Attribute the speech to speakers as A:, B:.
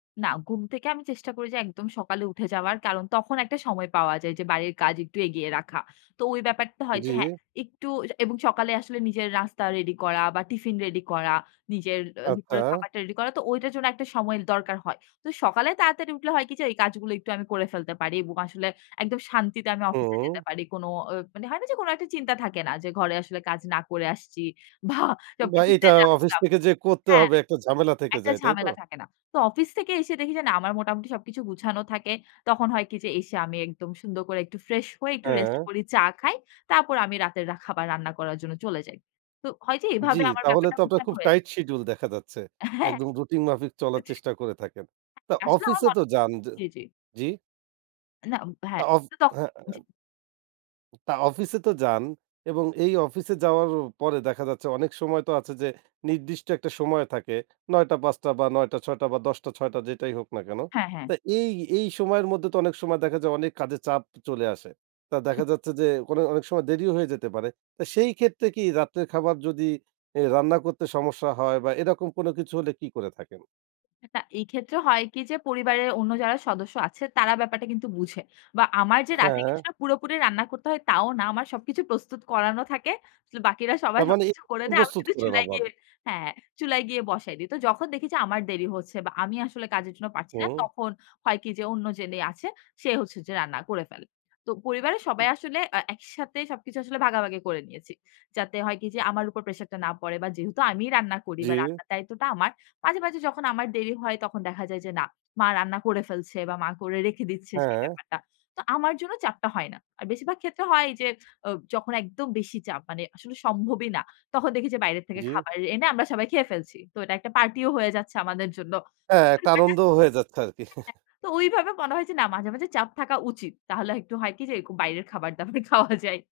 A: না ঘুম থেকে আমি চেষ্টা করি যে একদম সকালে উঠে যাওয়ার, কারণ তখন একটা সময় পাওয়া যায় যে বাড়ির কাজ একটু এগিয়ে রাখা। তো ওই ব্যাপারটা হয় যে হ্যাঁ
B: জ্বী।
A: একটু অ্যা এবং সকালে আসলে নিজের নাস্তা রেডি করা বা টিফিন রেডি করা, নিজের অ দুপুরে
B: আচ্ছা।
A: খাবারটা রেডি করা। তো ওইটার জন্য একটা সময়ের দরকার হয়। তো সকালে তাড়াতাড়ি উঠলে হয় কি যে এই কাজগুলো একটু করে ফেলতে পারি এবং আসলে একদম শান্তিতে আমি অফিসে যেতে
B: হুম।
A: পারি। কোন অ মানে হয় না যে কোন একটা চিন্তা থাকে না। যে ঘরে আসলে কাজ না করে আসছি। ভা
B: বা
A: সবকিছু
B: এটা
A: ফেলে
B: অফিস
A: আসলাম
B: থেকে যে করতে
A: হ্যাঁ।
B: হবে একটা ঝামেলা থেকে
A: একটা
B: যায়, তাইতো?
A: ঝামেলা থাকে না। তো অফিস থেকে এসে দেখি যে না আমার মোটামুটি সবকিছু গুছানো থাকে। তখন হয় কি যে এসে আমি একদম সুন্দর করে একটু ফ্রেশ হয়ে একটু রেস্ট
B: হ্যাঁ।
A: করি চা খাই। তারপর আমি রাতের রাখা খাবার রান্না করার জন্য চলে যাই। তো হয় যে
B: জি
A: এভাবে আমার
B: তাহলে
A: ব্যাপারটা
B: তো আপনার
A: গোছানো
B: খুব
A: হয়ে যায়।
B: টাইট শিডিউল দেখা যাচ্ছে।
A: হ্যাঁ।
B: একদম রুটিন মাফিক চলার
A: আচ্ছা।
B: চেষ্টা করে থাকেন। তা
A: আসলে
B: অফিসে
A: আমার
B: তো
A: মনে
B: যান যে
A: জি, জি।
B: জি?
A: না উ ব
B: তা
A: হ্যাঁ
B: অফ
A: তো তখ
B: হ্যাঁ অ্যা
A: জি।
B: তা অফিসে তো যান এবং এই অফিসে যাওয়ার পরে দেখা যাচ্ছে অনেক সময় তো আছে যে নির্দিষ্ট একটা সময় থাকে। ৯টা-৫টা বা ৯টা-৬টা বা ১০টা-৬টা যেটাই হোক না কেন।
A: হ্যাঁ, হ্যাঁ।
B: তো এই এই সময়ের মধ্যে তো অনেক সময় দেখা যায় অনেক কাজের চাপ চলে আসে। তা
A: হুম, হু।
B: দেখা যাচ্ছে যে, কোন অনেক সময় দেরিও হয়ে যেতে পারে। তো সেই ক্ষেত্রে কি রাত্রের খাবার যদি অ্যা রান্না করতে সমস্যা হয় বা এরকম কোন কিছু হলে কি করে থাকেন?
A: [unintelligible] এই ক্ষেত্রে হয় কি যে পরিবারের অন্য যারা সদস্য আছে তারা ব্যাপারটা কিন্তু বুঝে। বা আমার যে রাতে
B: হ্যাঁ।
A: কিছুটা পুরোপুরি রান্না করতে হয় তাও না। আমার সবকিছু প্রস্তুত করানো থাকে। বাকিরা সবাই
B: তার মানে
A: সবকিছু করে
B: [unintelligible]
A: দেয়। আমি
B: প্রস্তুত
A: সুধু
B: করেন
A: চুলায়
B: আবার।
A: গিয়ে হ্যাঁ। চুলায় গিয়ে বসায় দি। তো যখন দেখি যে আমার দেরি হচ্ছে বা আমি আসলে কাজের জন্য পারছি না,
B: হুম।
A: তখন হয় কি যে অন্য যিনি আছে, সে হচ্ছে যে রান্না করে ফেলে। তো পরিবারের
B: উম।
A: সবাই আসলে আ একইসাথে সবকিছু আসলে ভাগাভাগি করে নিয়েছি। যাতে হয় কি যে আমার উপর প্রেশার টা না পড়ে বা যেহেতু আমিই রান্না করি
B: জি।
A: বা রান্নার দায়িত্বটা আমার। মাঝে, মাঝে, যখন আমার দেরি হয় তখন দেখা যায় যে না। মা রান্না করে ফেলছে বা মা করে রেখে দিচ্ছে সেই
B: হ্যাঁ।
A: ব্যাপারটা। তো আমার জন্য চাপটা হয় না। আর বেশিরভাগ ক্ষেত্রে হয় যে, অব যখন একদম বেশি চাপ মানে আসলে সম্ভবই না। তখন দেখি যে বাইরে থেকে
B: জি।
A: খাবার এনে আমরা সবাই খেয়ে ফেলছি। তো এটা একটা পার্টি ও হয়ে যাচ্ছে আমাদের জন্য।
B: এ্যা
A: [unintelligible]
B: একটা
A: দেখা যায়,
B: আনন্দ হয়ে যাচ্ছে আরকি।
A: [unintelligible] তো ওইভাবে মনে হয় যে না মাঝে, মাঝে, চাপ থাকা উচিত। তাহলে হয় একটু হয় কি যে এরকম বাইরের খাবার-দাবার খাওয়া যায়।